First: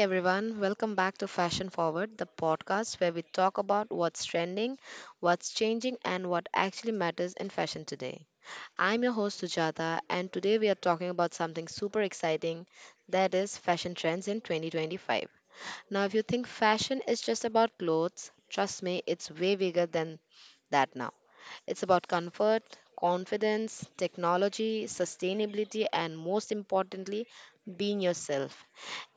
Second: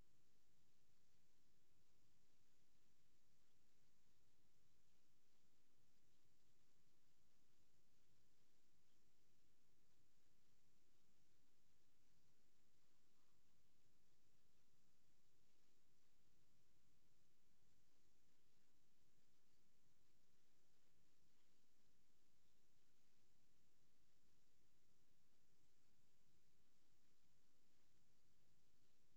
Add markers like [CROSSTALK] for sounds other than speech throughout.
everyone, welcome back to Fashion Forward, the podcast where we talk about what's trending, what's changing, and what actually matters in fashion today. I'm your host Sujata, and today we are talking about something super exciting, that is fashion trends in 2025. Now, if you think fashion is just about clothes, trust me, it's way bigger than that now. It's about comfort, confidence, technology, sustainability, and most importantly, being yourself.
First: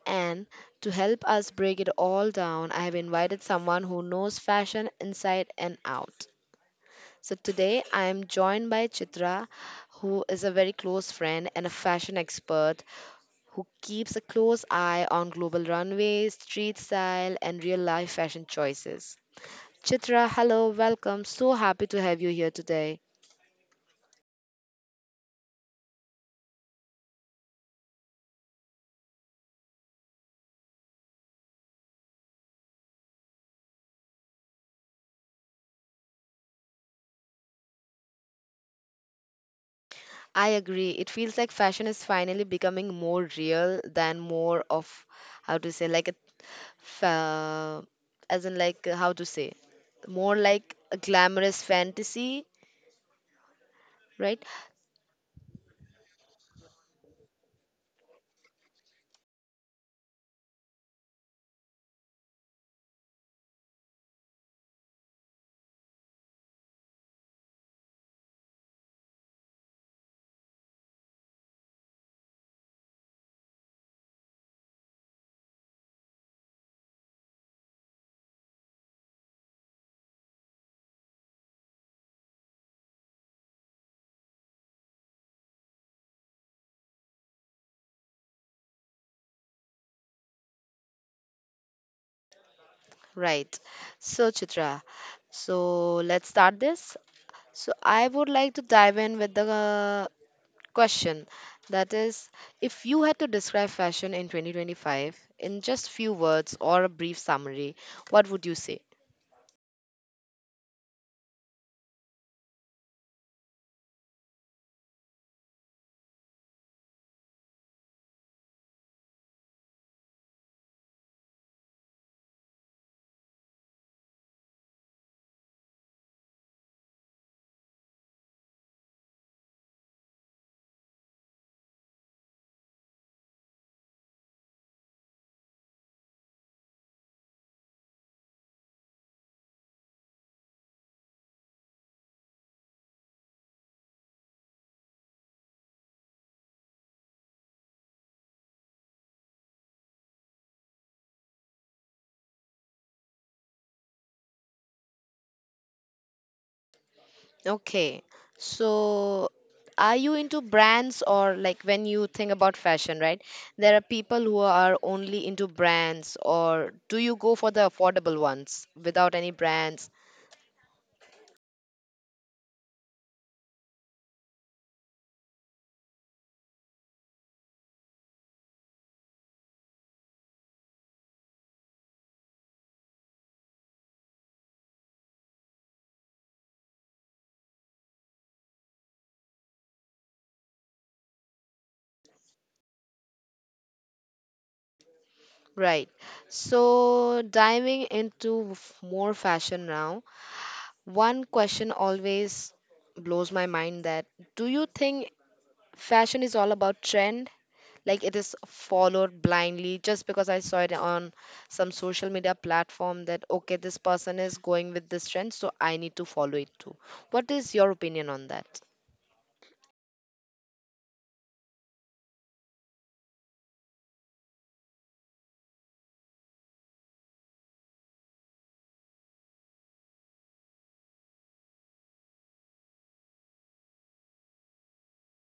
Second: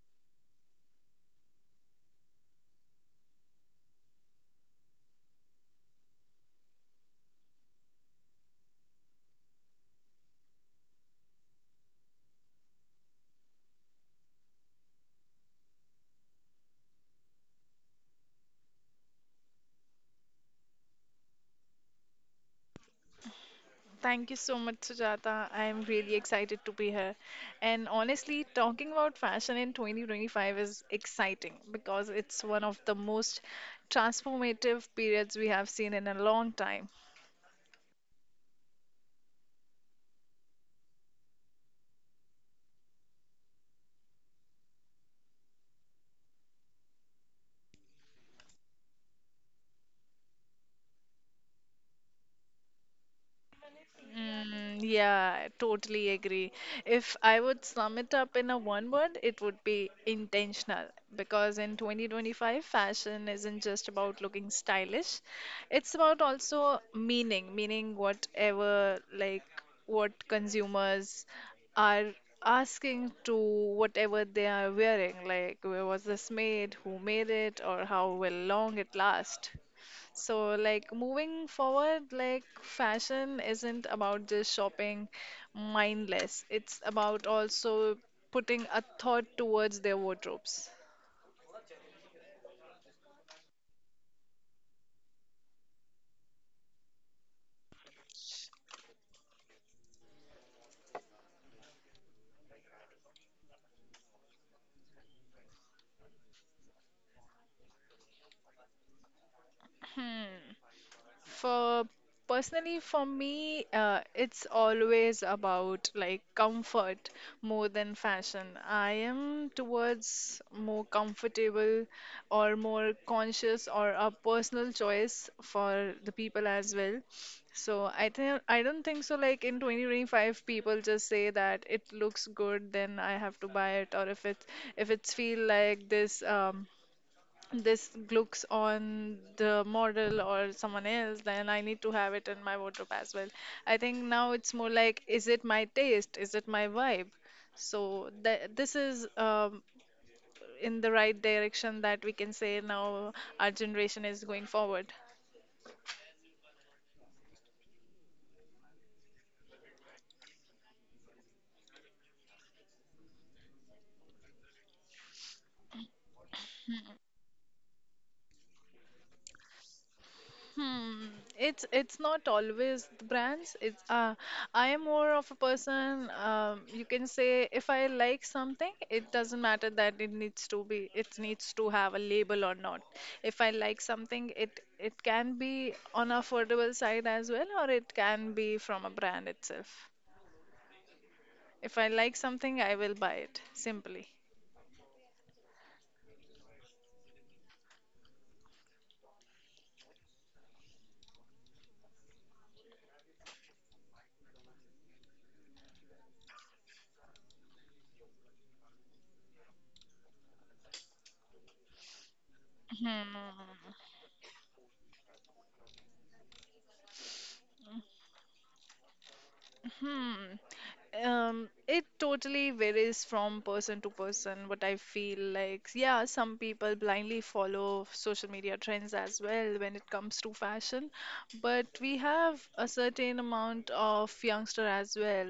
And to help us break it all down, I have invited someone who knows fashion inside and out. So today I am joined by Chitra, who is a very close friend and a fashion expert who keeps a close eye on global runways, street style, and real life fashion choices. Chitra, hello, welcome. So happy to have you here today. Thank you so much, Sujata. I am really excited to be here. And honestly, talking about fashion in 2025 is exciting because it's one of the most transformative periods we have seen in a long time. I agree. It feels like fashion is finally becoming more real than more of how to say like a fa- as in like how to say more like a glamorous fantasy, right? Mm, yeah, I totally agree. If I would sum it up in a one word, it would be intentional. Because in 2025, fashion isn't just about looking stylish, it's about also meaning whatever, like what consumers are asking to whatever they are wearing, like where was this made, who made it, or how will long it last. So, like, moving forward, like, fashion isn't about just shopping mindless. It's about also putting a thought towards their wardrobes. Right. So Chitra, so let's start this. So I would like to dive in with the question that is, if you had to describe fashion in 2025 in just few words or a brief summary, what would you say? For personally, for me, it's always about like comfort more than fashion. I am towards more comfortable or more conscious or a personal choice for the people as well. So I don't think so. Like in 2025, people just say that it looks good, then I have to buy it, or if it's feel like this. This looks on the model or someone else, then I need to have it in my wardrobe as well. I think now it's more like, is it my taste? Is it my vibe? So th this is in the right direction that we can say now our generation is going forward. Okay. So, are you into brands, or like when you think about fashion, right? There are people who are only into brands, or do you go for the affordable ones without any brands? Hmm. It's not always the brands. It's I am more of a person. You can say if I like something, it doesn't matter that it needs to be. It needs to have a label or not. If I like something, it can be on affordable side as well, or it can be from a brand itself. If I like something, I will buy it simply. Right. So, diving into more fashion now, one question always blows my mind, that do you think fashion is all about trend? Like it is followed blindly just because I saw it on some social media platform, that okay, Hmm. this person is going with this trend, so I need to follow it too. What is your opinion on that? Hmm. It totally varies from person to person, what I feel like. Yeah, some people blindly follow social media trends as well when it comes to fashion, but we have a certain amount of youngster as well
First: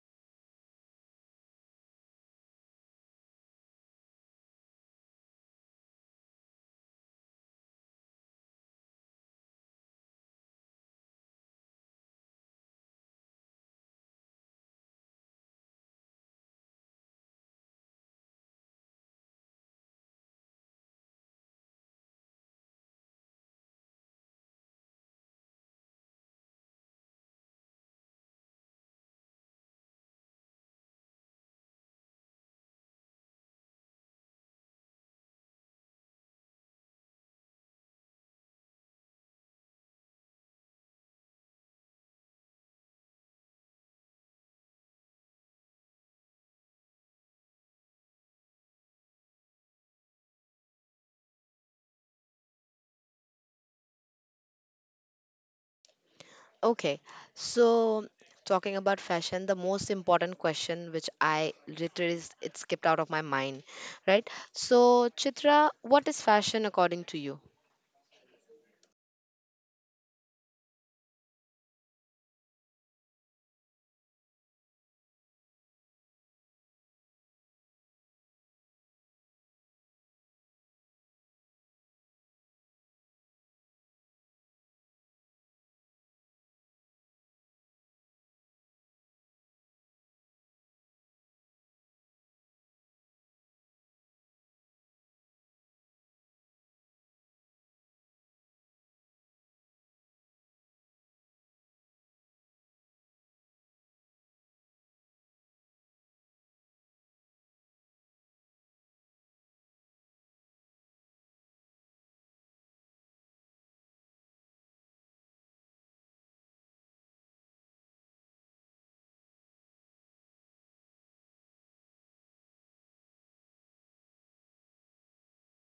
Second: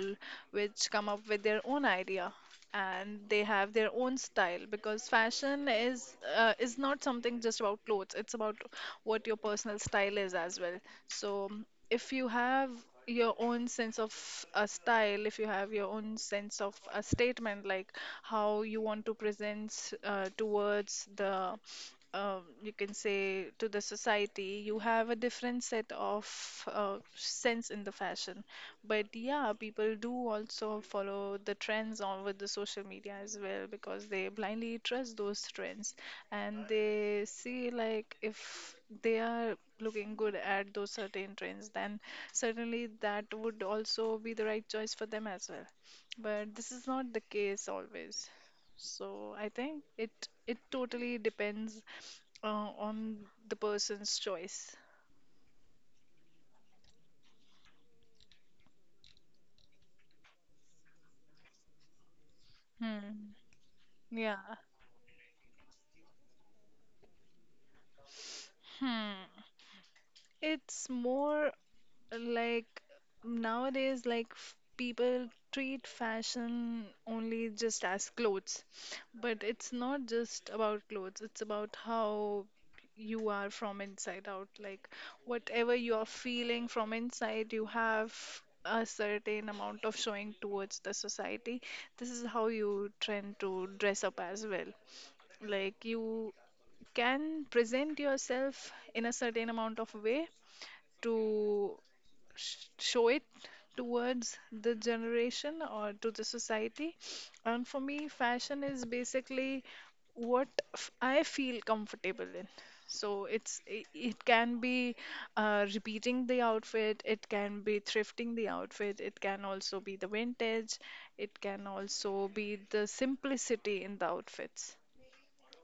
which come up with their own idea and they have their own style because fashion is not something just about clothes, it's about what your personal style is as well. So mm, if you have your own sense of a style, if you have your own sense of a statement, like how you want to present towards the you can say to the society, you have a different set of sense in the fashion. But yeah, people do also follow the trends on with the social media as well because they blindly trust those trends, and they see like if they are looking good at those certain trends, then certainly that would also be the right choice for them as well. But this is not the case always. So I think it totally depends on the person's choice. Okay, so talking about fashion, the most important question, which I literally it skipped out of my Hmm. mind, right? Yeah. So Chitra, what is fashion according to you? Hmm. It's more. Like nowadays, like people treat fashion only just as clothes, but it's not just about clothes, it's about how you are from inside out. Like whatever you are feeling from inside, you have a certain amount of showing towards the society. This is how you trend to dress up as well. Like you can present yourself in a certain amount of way to show it towards the generation or to the society. And for me, fashion is basically what I feel comfortable in. So it can be repeating the outfit, it can be thrifting the outfit, it can also be the vintage, it can also be the simplicity in the outfits.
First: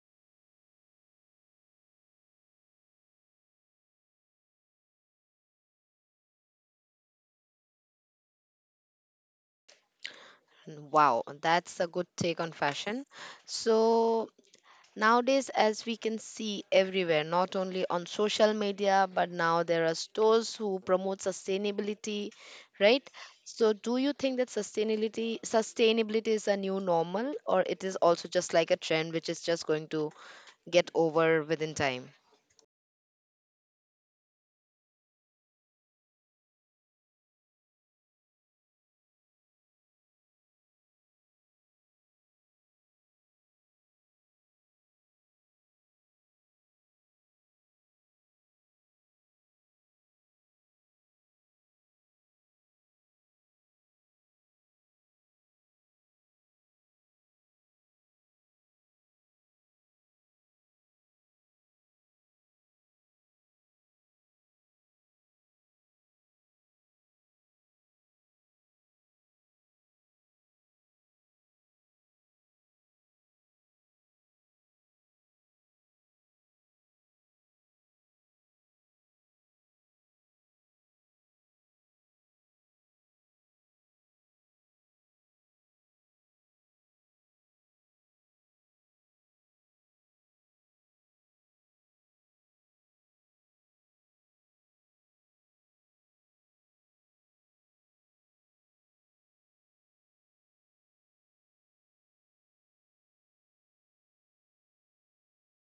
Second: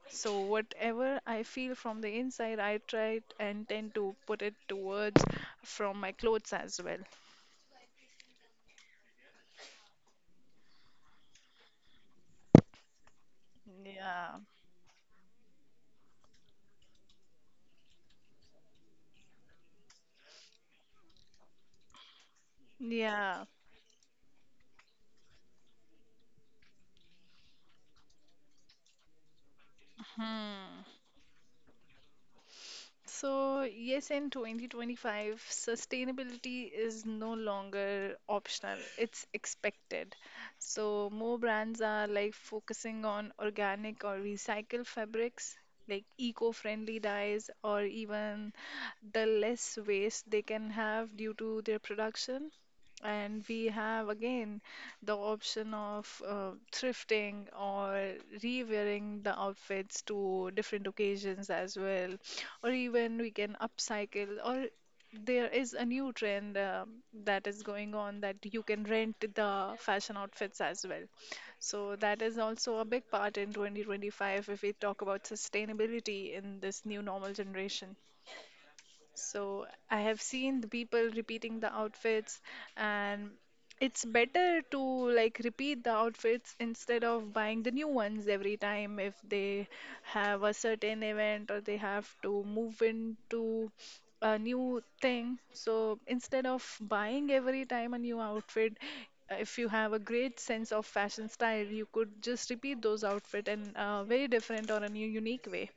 So whatever I feel from the inside, I try and tend to put it towards from my clothes as well. Wow, that's a good take on fashion. So Yeah, nowadays, as we can see everywhere, not only on social media, but now there are stores who promote sustainability, right? yeah. So, do you think that sustainability is a new normal, or it is also just like a trend which is just going to Hmm. get over within time? So, yes, in 2025, sustainability is no longer optional, it's expected. So, more brands are like focusing on organic or recycled fabrics, like eco-friendly dyes, or even the less waste they can have due to their production. And we have again the option of thrifting or rewearing the outfits to different occasions as well. Or even we can upcycle, or there is a new trend that is going on that you can rent the fashion outfits as well. So that is also a big part in 2025 if we talk about sustainability in this new normal generation. So I have seen the people repeating the outfits, and it's better to like repeat the outfits instead of buying the new ones every time if they have a certain event or they have to move into a new thing. So instead of buying every time a new outfit, if you have a great sense of fashion style, you could just repeat those outfit in a very different or a new unique way.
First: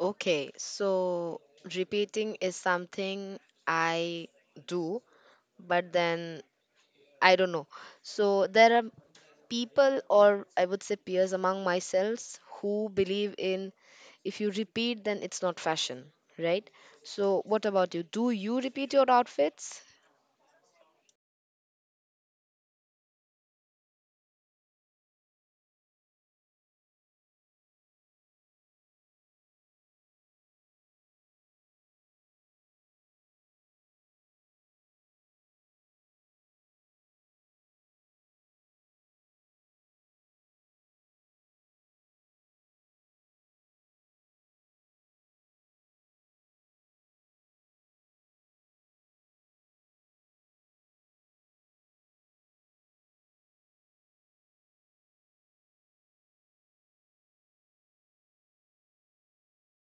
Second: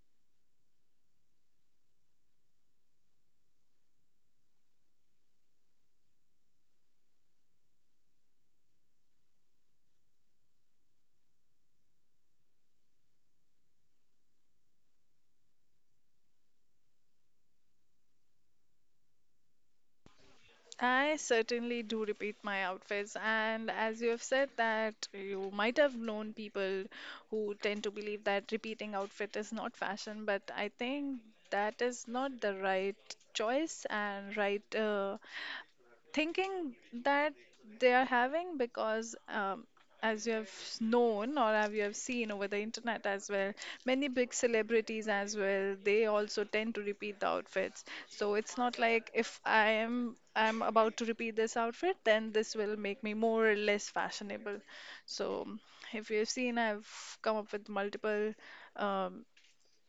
Okay, so repeating is something I do, but then I don't know. So there are people, or I would say peers among myself, who believe in, if you repeat, then it's not fashion, right? So, what about you? Do you repeat your outfits? I certainly do repeat my outfits, and as you have said that you might have known people who tend to believe that repeating outfit is not fashion, but I think that is not the right choice and right thinking that they are having, because as you have known or have you have seen over the internet as well, many big celebrities as well, they also tend to repeat the outfits. So it's not like if I'm about to repeat this outfit, then this will make me more or less fashionable. So if you've seen, I've come up with multiple um,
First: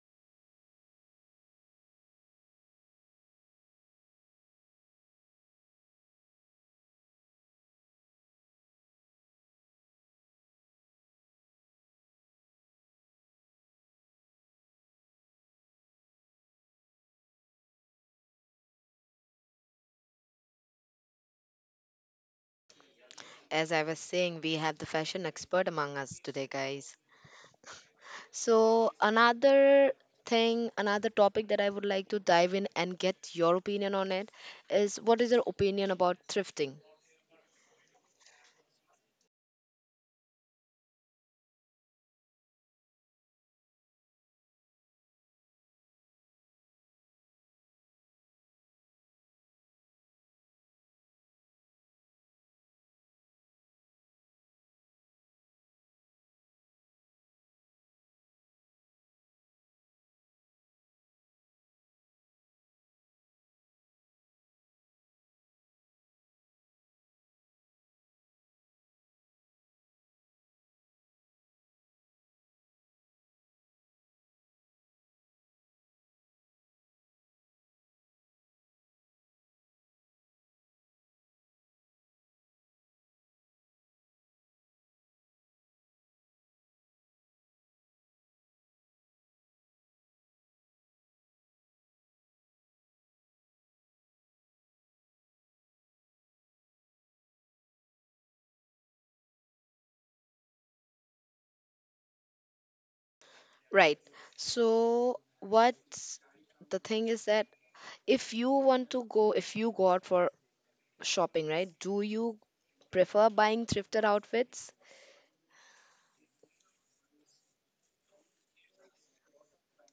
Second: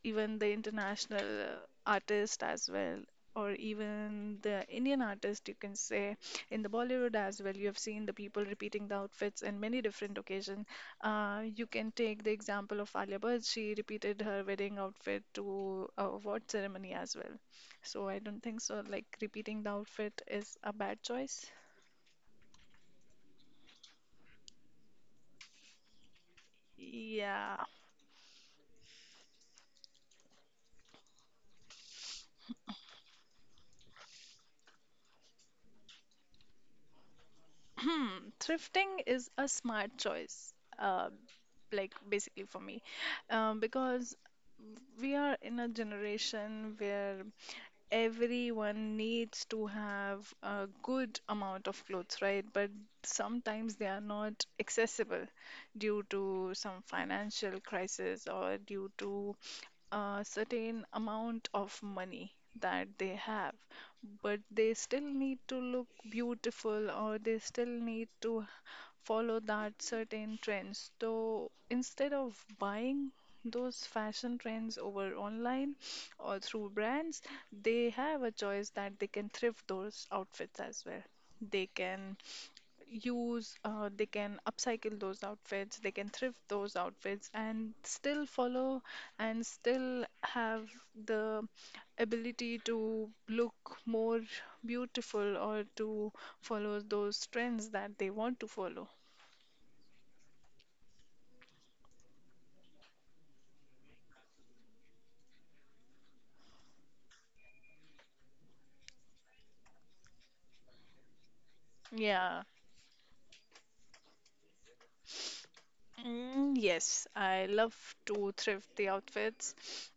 even the international artist as well, or even the Indian artist, you can say, in the Bollywood as well, you have seen the people repeating the outfits in many different occasions. You can take the example of Alia Bhatt. She repeated her wedding outfit to a award ceremony as well. So I don't think so like repeating the outfit is a bad choice. As I was saying, we have the fashion expert among us today, guys. Yeah. So, another thing, another topic that I would like to dive in and get your opinion on it is, what is your opinion about thrifting? Hmm. Thrifting is a smart choice, uh, like basically for me, because we are in a generation where everyone needs to have a good amount of clothes, right? But sometimes they are not accessible due to some financial crisis or due to a certain amount of money that they have, but they still need to look beautiful or they still need to follow that certain trends. So instead of buying those fashion trends over online or through brands, they have a choice that they can thrift those outfits as well. They can use, they can upcycle those outfits, they can thrift those outfits, and still follow and still have the ability to look more beautiful or to follow those trends that they want to follow. Right. So what's the thing is that, if you want to go, if you go out for shopping, right, do Yeah. you prefer buying thrifted outfits? Mm, yes, I love to thrift the outfits.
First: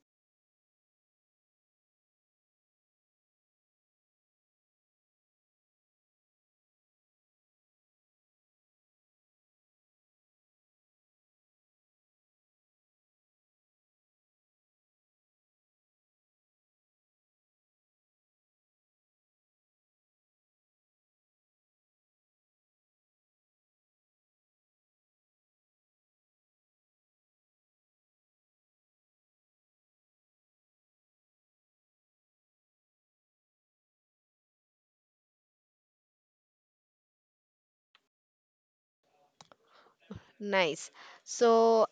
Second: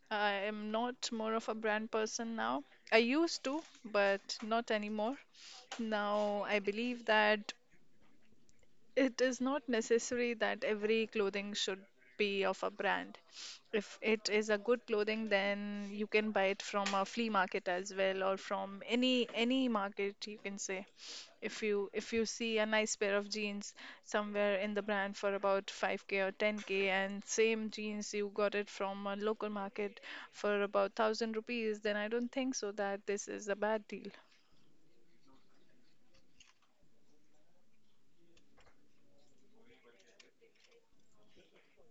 I am not more of a brand person now. I used to, but not anymore. Now I believe that it is not necessary that every clothing should be of a brand. If it is a good clothing, then you can buy it from a flea market as well, or from any market you can say. If you, if you see a nice pair of jeans somewhere in the brand for about 5k or 10k, and same jeans you got it from a local market for about 1,000 rupees, then I don't think so that this is a bad deal. Nice. So,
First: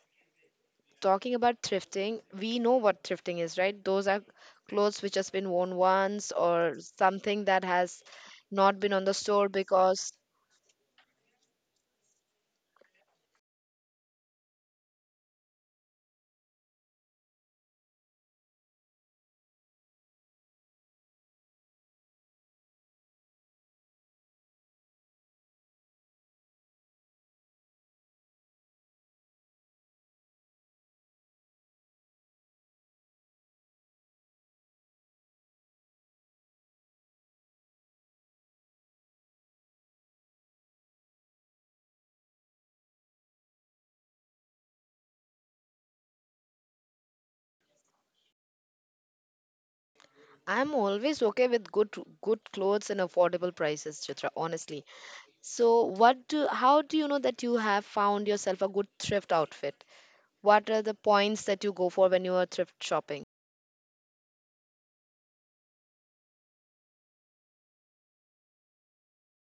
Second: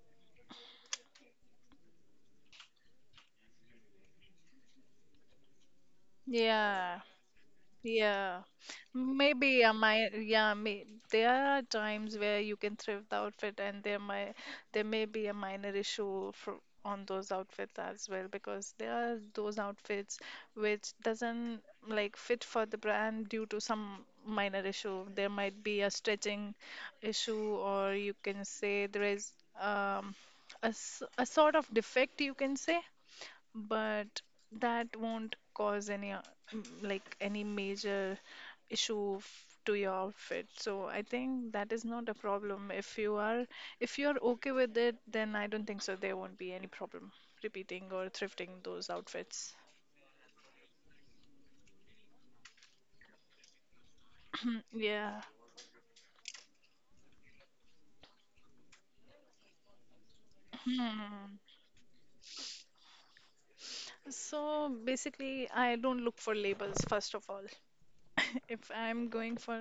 talking about thrifting, we know what thrifting is, right? Those are clothes which has been worn once or Yeah. something that has Yeah, not been on the store maybe I might. because... Yeah, may, there are times where you can thrift the outfit, and there may be a minor issue for on those outfits as well, because there are those outfits which doesn't like fit for the brand due to some minor issue. There might be a stretching issue, or you can say there is um, a, a sort of defect, you can say, but that won't cause any like any major issue to your outfit. So I think that is not a problem. If you are, if you are okay with it, then I don't think so there won't be any problem repeating or thrifting those outfits. I'm always okay with good good clothes and affordable prices, Chitra, honestly. Yeah. So, what do, how do you know that you have found yourself a good thrift outfit? What are the Hmm. points that you go for when you are thrift shopping? So basically, I don't look for labels first of all. [LAUGHS] If I'm going for,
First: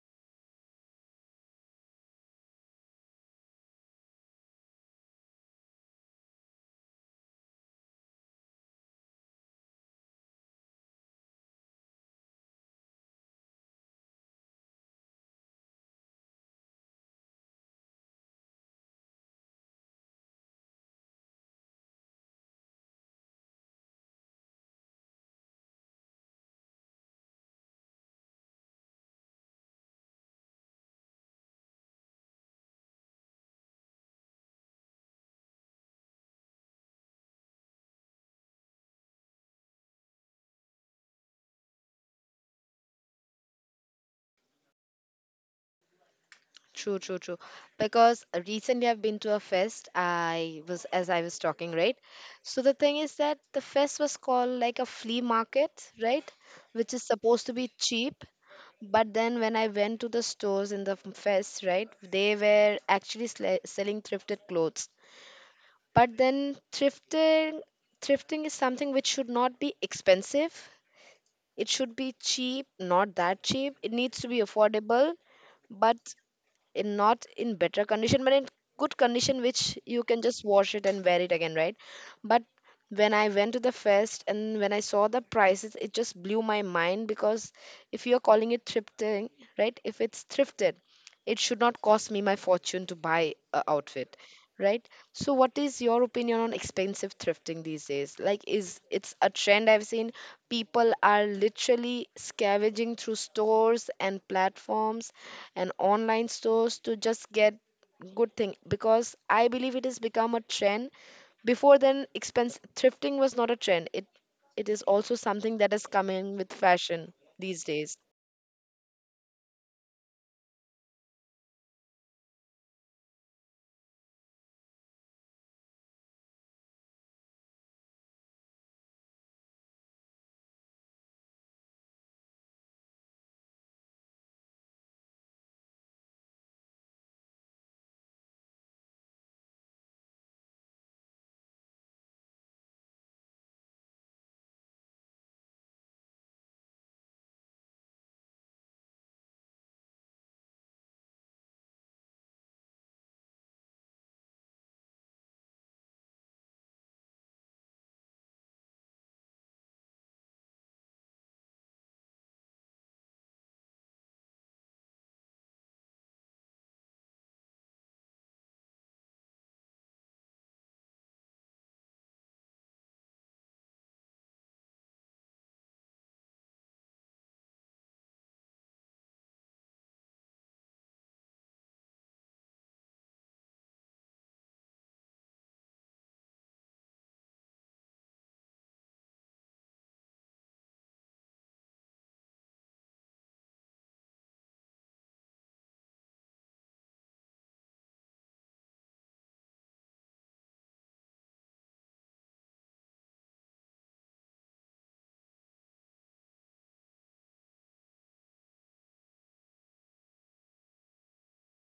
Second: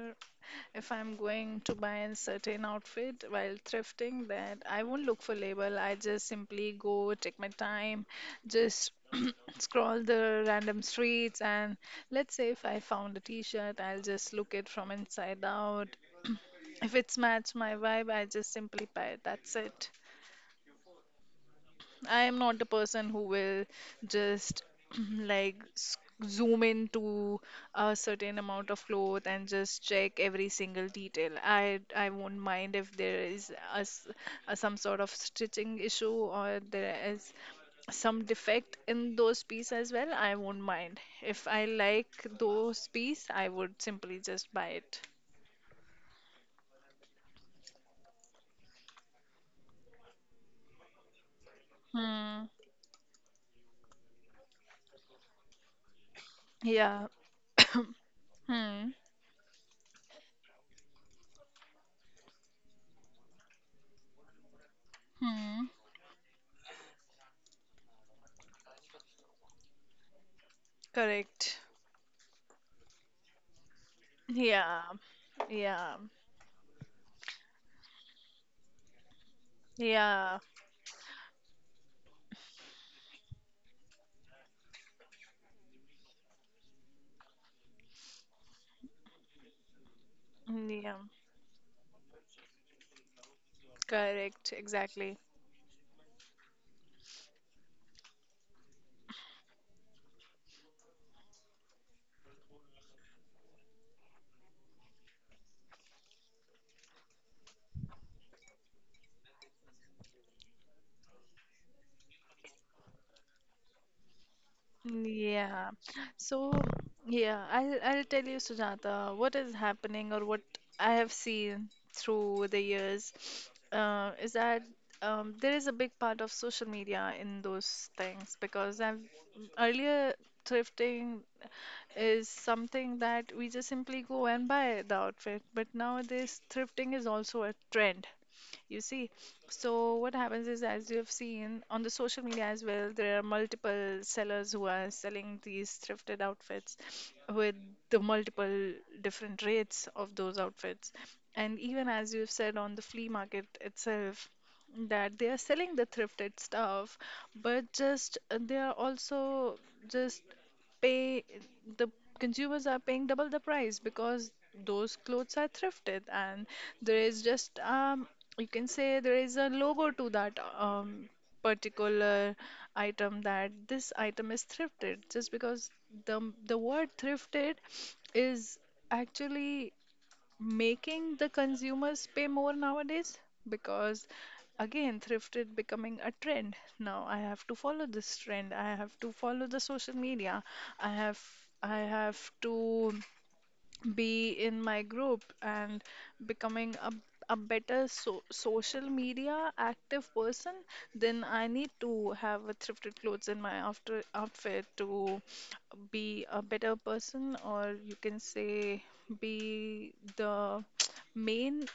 if I'm going to buy a certain outfit while thrifting, that I won't look for label. I just simply go, take my time, just [CLEARS THROAT] scroll the random streets, and let's say if I found a t-shirt, I'll just look it from inside out. If it's match my vibe, I just simply buy it. That's it. I am not a person who will just [CLEARS THROAT] like zoom into a certain amount of cloth and just check every single detail. I won't mind if there is a, a some sort of stitching issue or there is some defect in those pieces as well. I won't mind. If I like those piece, I would simply just buy it. True, true, true. Because recently I've been to a fest. I was, as I was talking, right? Hmm. So the thing is that the fest was called like a flea market, right? Which is Yeah. supposed to be [COUGHS] cheap. Hmm. But then when I went to the stores in the fest, right, they were actually selling thrifted clothes. Hmm. But then thrifting is something which should not be expensive. Correct. It should be cheap, not that cheap. It needs to be Yeah. affordable, but Yeah. in not in better condition, but in good condition, which you can just Yeah, wash it and wear it again, right? But when I went to the fest and when I saw the prices, it just blew my mind, because if you're calling it thrifting, right, if it's thrifted, yeah, it should not cost me my fortune to buy a outfit, correct, right? exactly. So what is your opinion on expensive thrifting these days? Like, is it's a trend I've seen. People are literally scavenging through stores and platforms and online stores to just get good thing, because I believe it has become a trend. Before then, expense thrifting was not a trend. It is also something that Yeah. is coming with So, fashion yeah, these I'll days. I'll tell you, Sujata, what is happening or what I have seen through the years, is that there is a big part of social media in those things because I've earlier thrifting is something that we just simply go and buy the outfit, but nowadays thrifting is also a trend. You see, so what happens is, as you have seen on the social media as well, there are multiple sellers who are selling these thrifted outfits with the multiple different rates of those outfits. And even as you've said on the flea market itself, that they are selling the thrifted stuff, but just they are also just pay the consumers are paying double the price because those clothes are thrifted and there is just you can say there is a logo to that particular item that this item is thrifted just because the the word thrifted is actually making the consumers pay more nowadays because again thrift is becoming a trend. Now I have to follow this trend, I have to follow the social media, i have I have to be in my group, and becoming a better social media active person, then I need to have a thrifted clothes in my after outfit to be a better person, or you can say be the [TSK] main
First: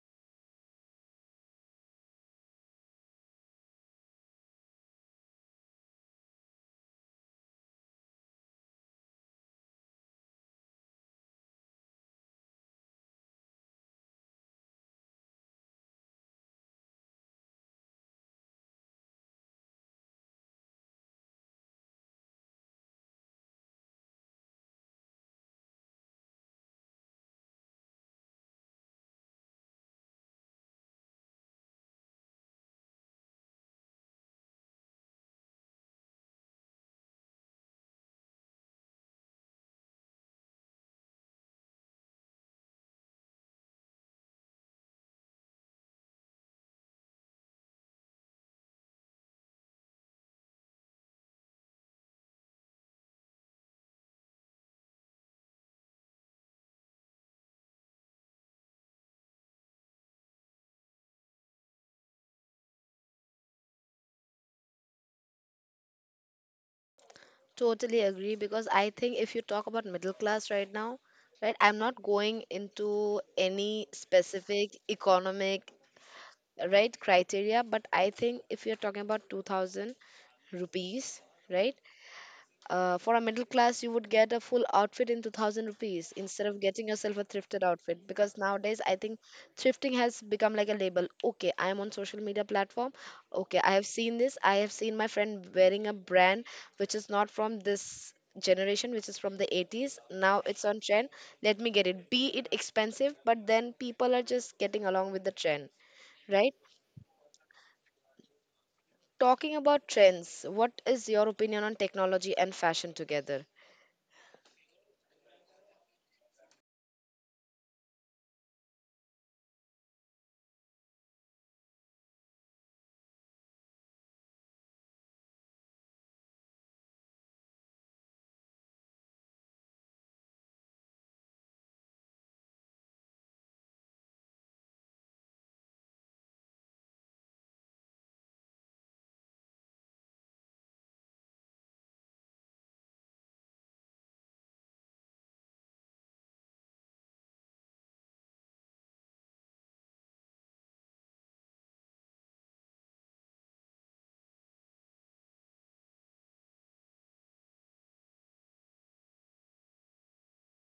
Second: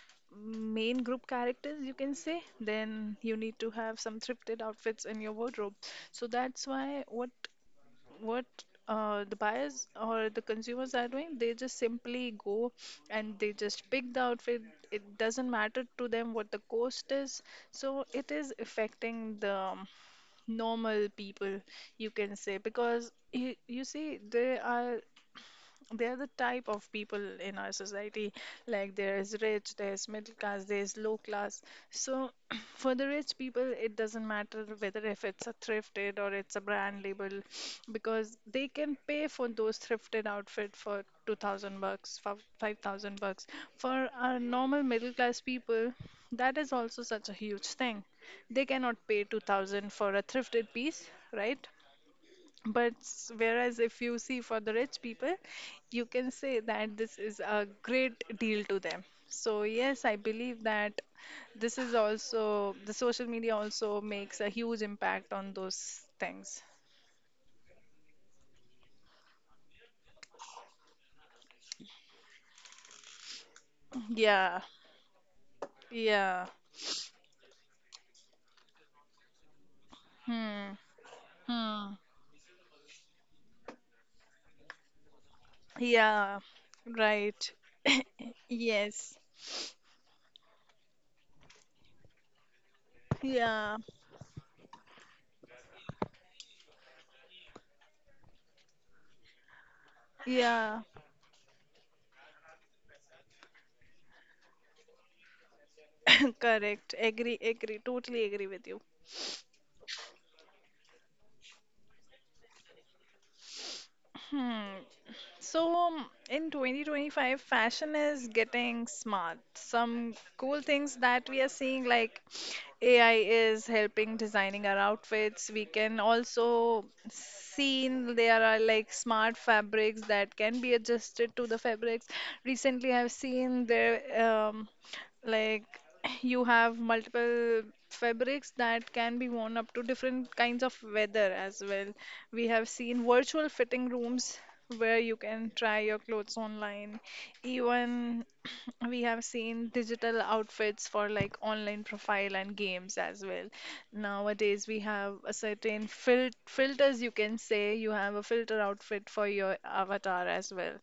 main group characters, you can say, then you need to have some thrifted outfits in your wardrobe. So that's why what the buyers or the consumers are doing, they just simply go and they just pick the outfit, it doesn't matter to them what the cost is. So it is affecting the normal people, you can say, because you see they are the type of people in our society, like there is rich, there is middle class, there is low class. So, [CLEARS THROAT] for the rich people, it doesn't matter whether if it's a thrifted or it's a brand label, because they can pay for those thrifted outfit for 2000 bucks, 5000 bucks. For our normal middle class people, that is also such a huge thing. They cannot pay 2000 for a thrifted piece, right? But whereas if you see for the rich people, you can say that this is a great deal to them. So yes, I believe that this is also the social media also makes a huge impact on those things. Totally agree, because I think if you talk about middle class right now, right, I'm not going into any Yeah, specific economic yeah. right criteria, but I think if you're talking about 2,000 Hmm. rupees, right, Hmm. For a middle class you would get a full outfit in 2,000 rupees Yeah. instead of getting yourself a Right. thrifted [LAUGHS] outfit, because [COUGHS] nowadays I Yes. think thrifting has become like a label. Okay, I am on social media platform, okay, I Yeah. have seen this, I have seen my friend wearing a brand which is not from this generation, which is from the 80s, now it's on Yeah. trend, let me get it, be it expensive, but then people are just getting along with the trend, [COUGHS] right? Correct. Agree. Agree. Totally agree with you. Talking about trends, what is your opinion on technology and fashion together? Hmm. So, in 2025, fashion is getting smart. Some cool things that we are seeing, like AI is helping designing our outfits. We can also see there are like smart fabrics that can be adjusted to the fabrics. Recently, I've seen there like you have multiple fabrics that can be worn up to different kinds of weather as well. We have seen virtual fitting rooms where you can try your clothes online. Even we have seen digital outfits for like online profile and games as well. Nowadays, we have a certain filters, you can say, you have a filter outfit for your avatar as well.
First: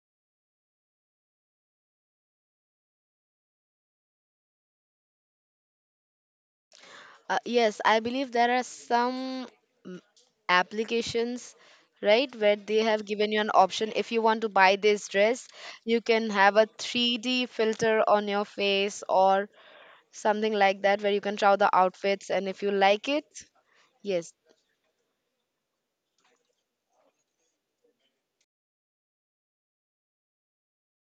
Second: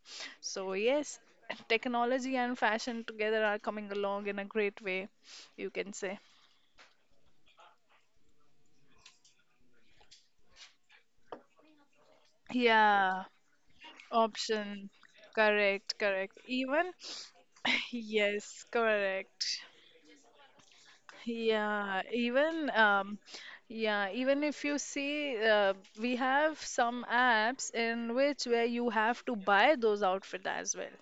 So, yes, technology and fashion together are coming along in a great way, you can say. Yes, I believe there are some applications, right, where they have Yeah, given you an option. If you want to buy option. this dress, you Correct, can correct. have a Even, 3D [LAUGHS] filter on your yes, face or correct. something like that, where you can try the Yeah, outfits. And if you even like um, it, yeah, yes, even if you see, we have some apps in which where you have to buy those outfit as well.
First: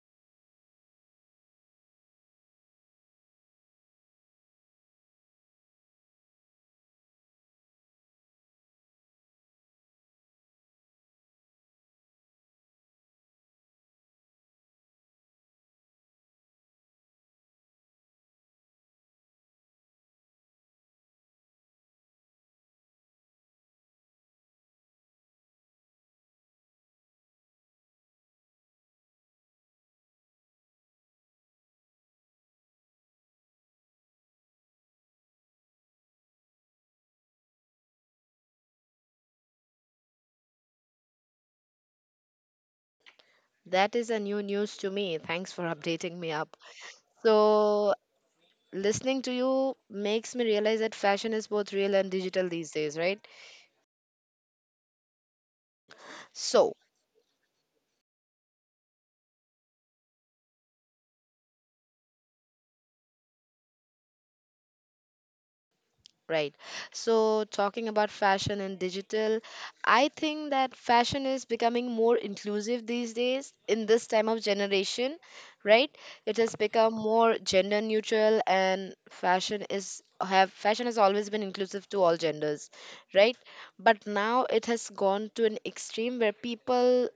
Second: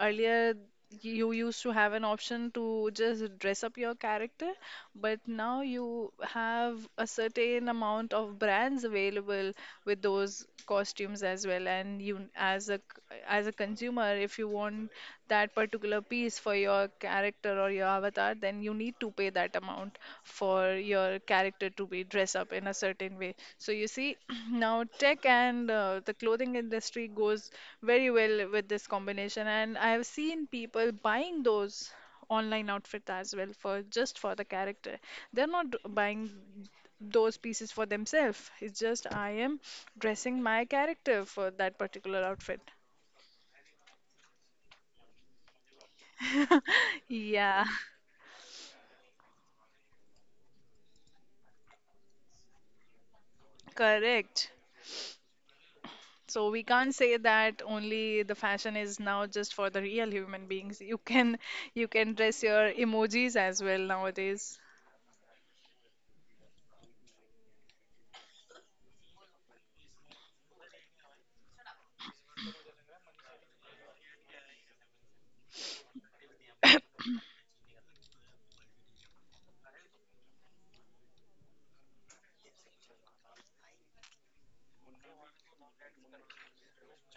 Earlier, you used to have an option to just dress up your character, but now you have a certain amount of brands available with those costumes as well. And you, as a as a consumer, if you want that particular a piece for your character or your avatar, then you need to pay that amount for your character to be dressed up in a certain way. So you see, [CLEARS THROAT] now tech and the clothing industry goes very well with this combination, and I have seen people buying those online outfit as well for just for the character. They're not d- buying those pieces for themselves. It's just I am dressing my character for that particular outfit. that is a new news to me. Thanks for updating me up. Yeah, So, listening to you makes me realize that fashion is both real and digital these days, right? [LAUGHS] correct. So we So, can't say that only the fashion is now just for the real human beings. You can dress your emojis as well nowadays. right. So, talking about fashion and digital, I think that fashion is becoming more inclusive these days in this time of generation, right? It has become more gender neutral, and fashion is, have fashion has always been inclusive to all genders, right? But now it has gone to an extreme where people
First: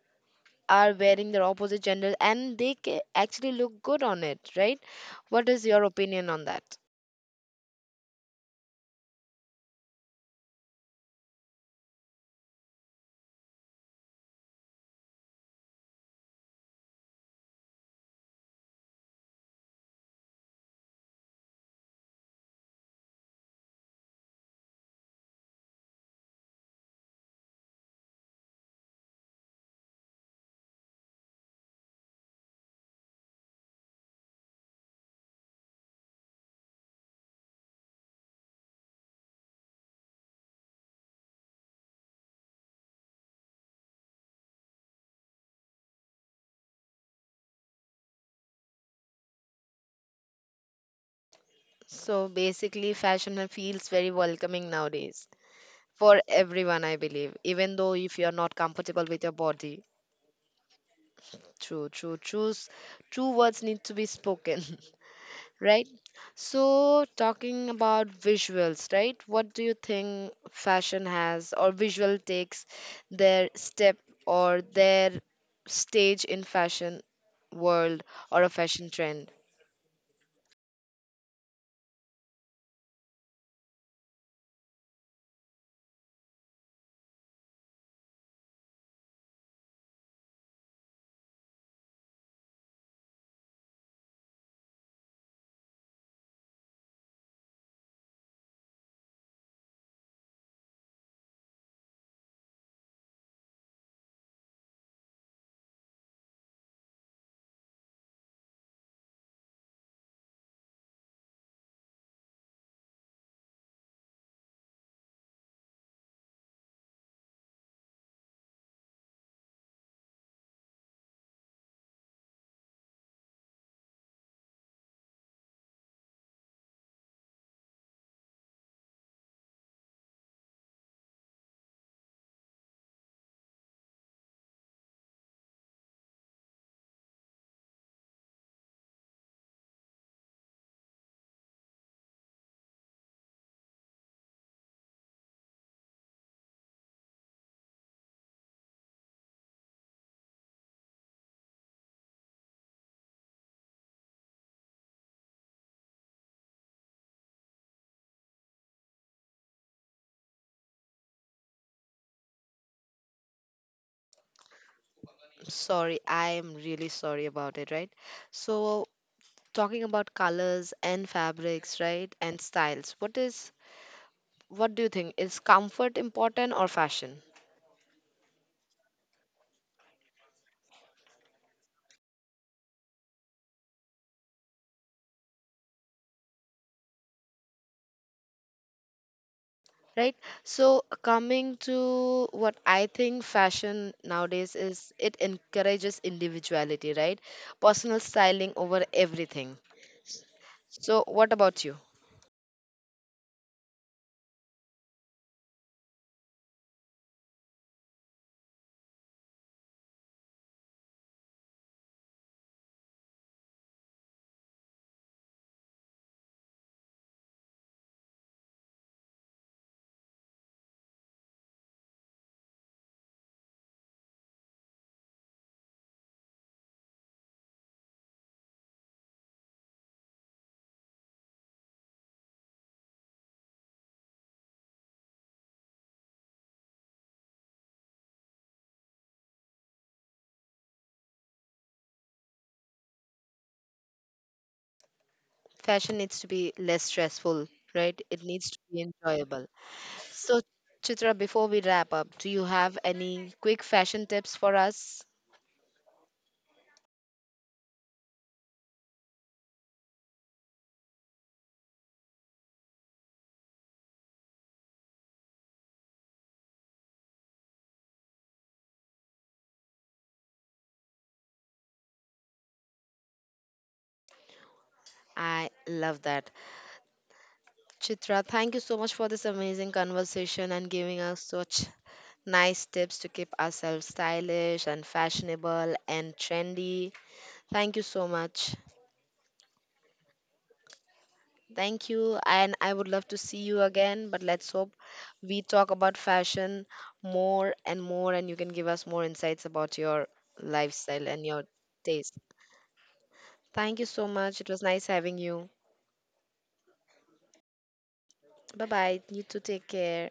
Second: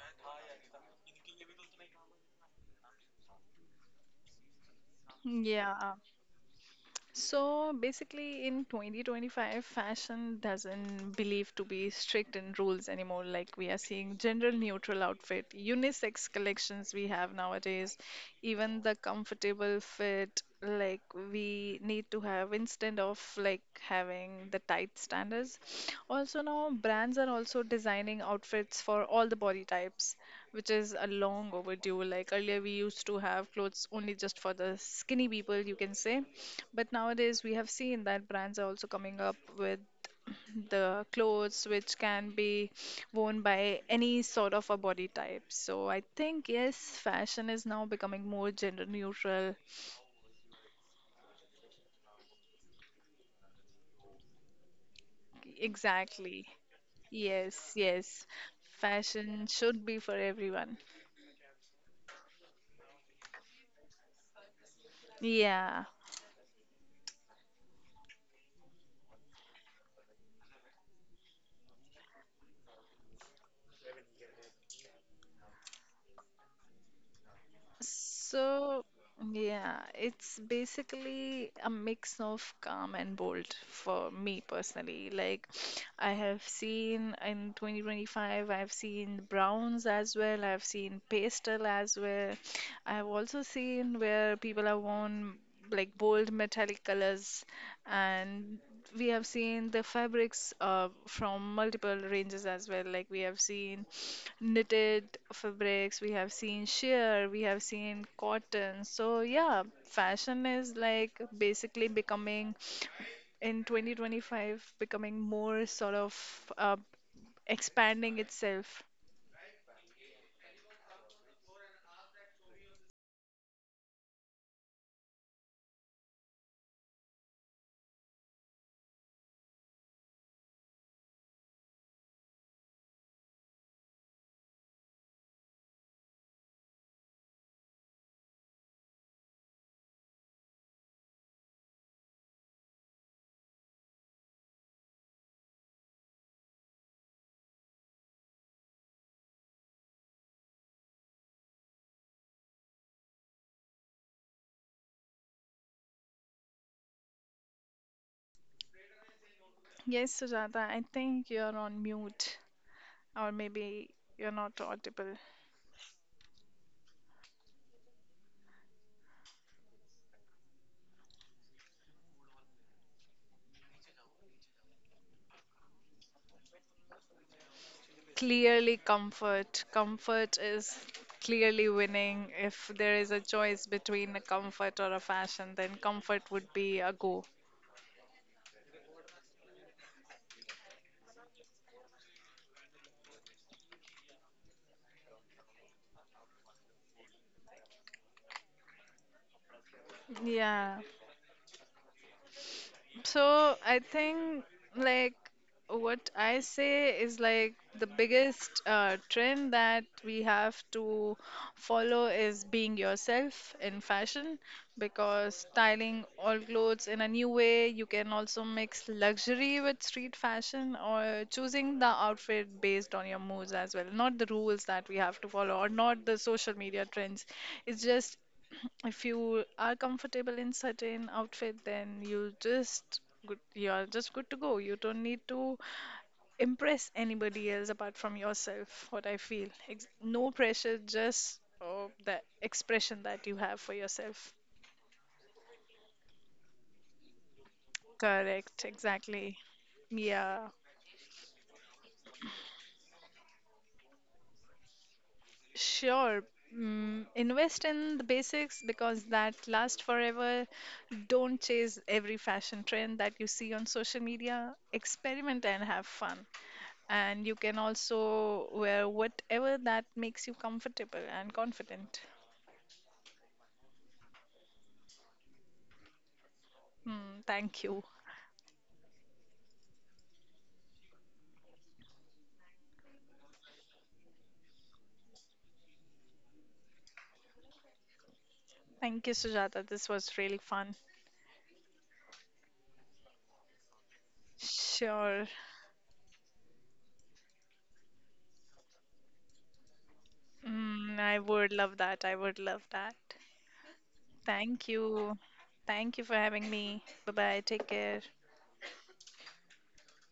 are wearing their opposite gender and they actually look good on it, right? What is Yeah. your opinion on that? So basically, in 2025, fashion doesn't believe to be strict in rules anymore. Like we are seeing general neutral outfit, unisex collections we have nowadays, even the comfortable fit, like we need to have instead of like having the tight standards. Also now brands are also designing outfits for all the body types, which is a long overdue. Like earlier we used to have clothes only just for the skinny people, you can say. But nowadays, we have seen that brands are also coming up with the clothes which can be worn by any sort of a body type. So I think, yes, fashion is now becoming more gender neutral. So basically, fashion feels very welcoming nowadays for Exactly. everyone, I believe, Yes, even though if yes. you're not comfortable with your Fashion should body. be for everyone. True, true, true. True words need to be spoken, [LAUGHS] Yeah. right? So, talking about visuals, right? What do you think fashion has, or visual takes their step or their stage in fashion world or a So, fashion trend? yeah, it's basically a mix of calm and bold for me personally. Like, I have seen in 2025, I've seen browns as well, I've seen pastel as well. I've also seen where people have worn like bold metallic colors and we have seen the fabrics from multiple ranges as well. Like we have seen knitted fabrics, we have seen sheer, we have seen cotton. So yeah, fashion is like basically becoming in 2025 becoming more sort of uh, expanding itself. Yes, Sujata, I think you're on mute, or maybe you're not audible. Sorry, I am really sorry about it, right? So, talking about colors and fabrics, right? And styles. What is, what do you think? Is comfort important or fashion? Clearly, comfort. Comfort is clearly winning. If there is a choice between a comfort or a fashion, then comfort would be a go. Right? So coming to what I think fashion nowadays is, it encourages individuality, right? Personal styling over everything. Yeah. So what about you? So I think like what I say is like the biggest trend that we have to follow is being yourself in fashion because styling all clothes in a new way, you can also mix luxury with street fashion or choosing the outfit based on your moods as well, not the rules that we have to follow or not the social media trends. It's just if you are comfortable in certain outfit then you just good, you are just good to go, you don't need to impress anybody else apart from yourself, what I feel. No pressure, just oh, the expression that you have for yourself. Fashion needs to be less stressful, right? It needs to Correct, be exactly. enjoyable. So Yeah. Chitra, before we wrap up, do you have any quick fashion tips for us? Sure. Mm, invest in the basics because that lasts forever. Don't chase every fashion trend that you see on social media. Experiment and have fun. And you can also wear whatever that makes you comfortable and confident. I love that. Hmm, thank you. Chitra, thank you so much for this amazing conversation and giving us such nice tips to keep ourselves stylish and fashionable and trendy. Thank you so much. Thank you, Sujata. This was really fun. Thank you, and I would love to see you again. But let's hope Sure. we talk about fashion more and more, and you can give us more insights about your Mm, lifestyle I and your would love that. I taste. would love that. Thank you so much. It was Thank nice you. having you. Thank you for having me. Bye bye. Take care. Bye bye. You too, take care.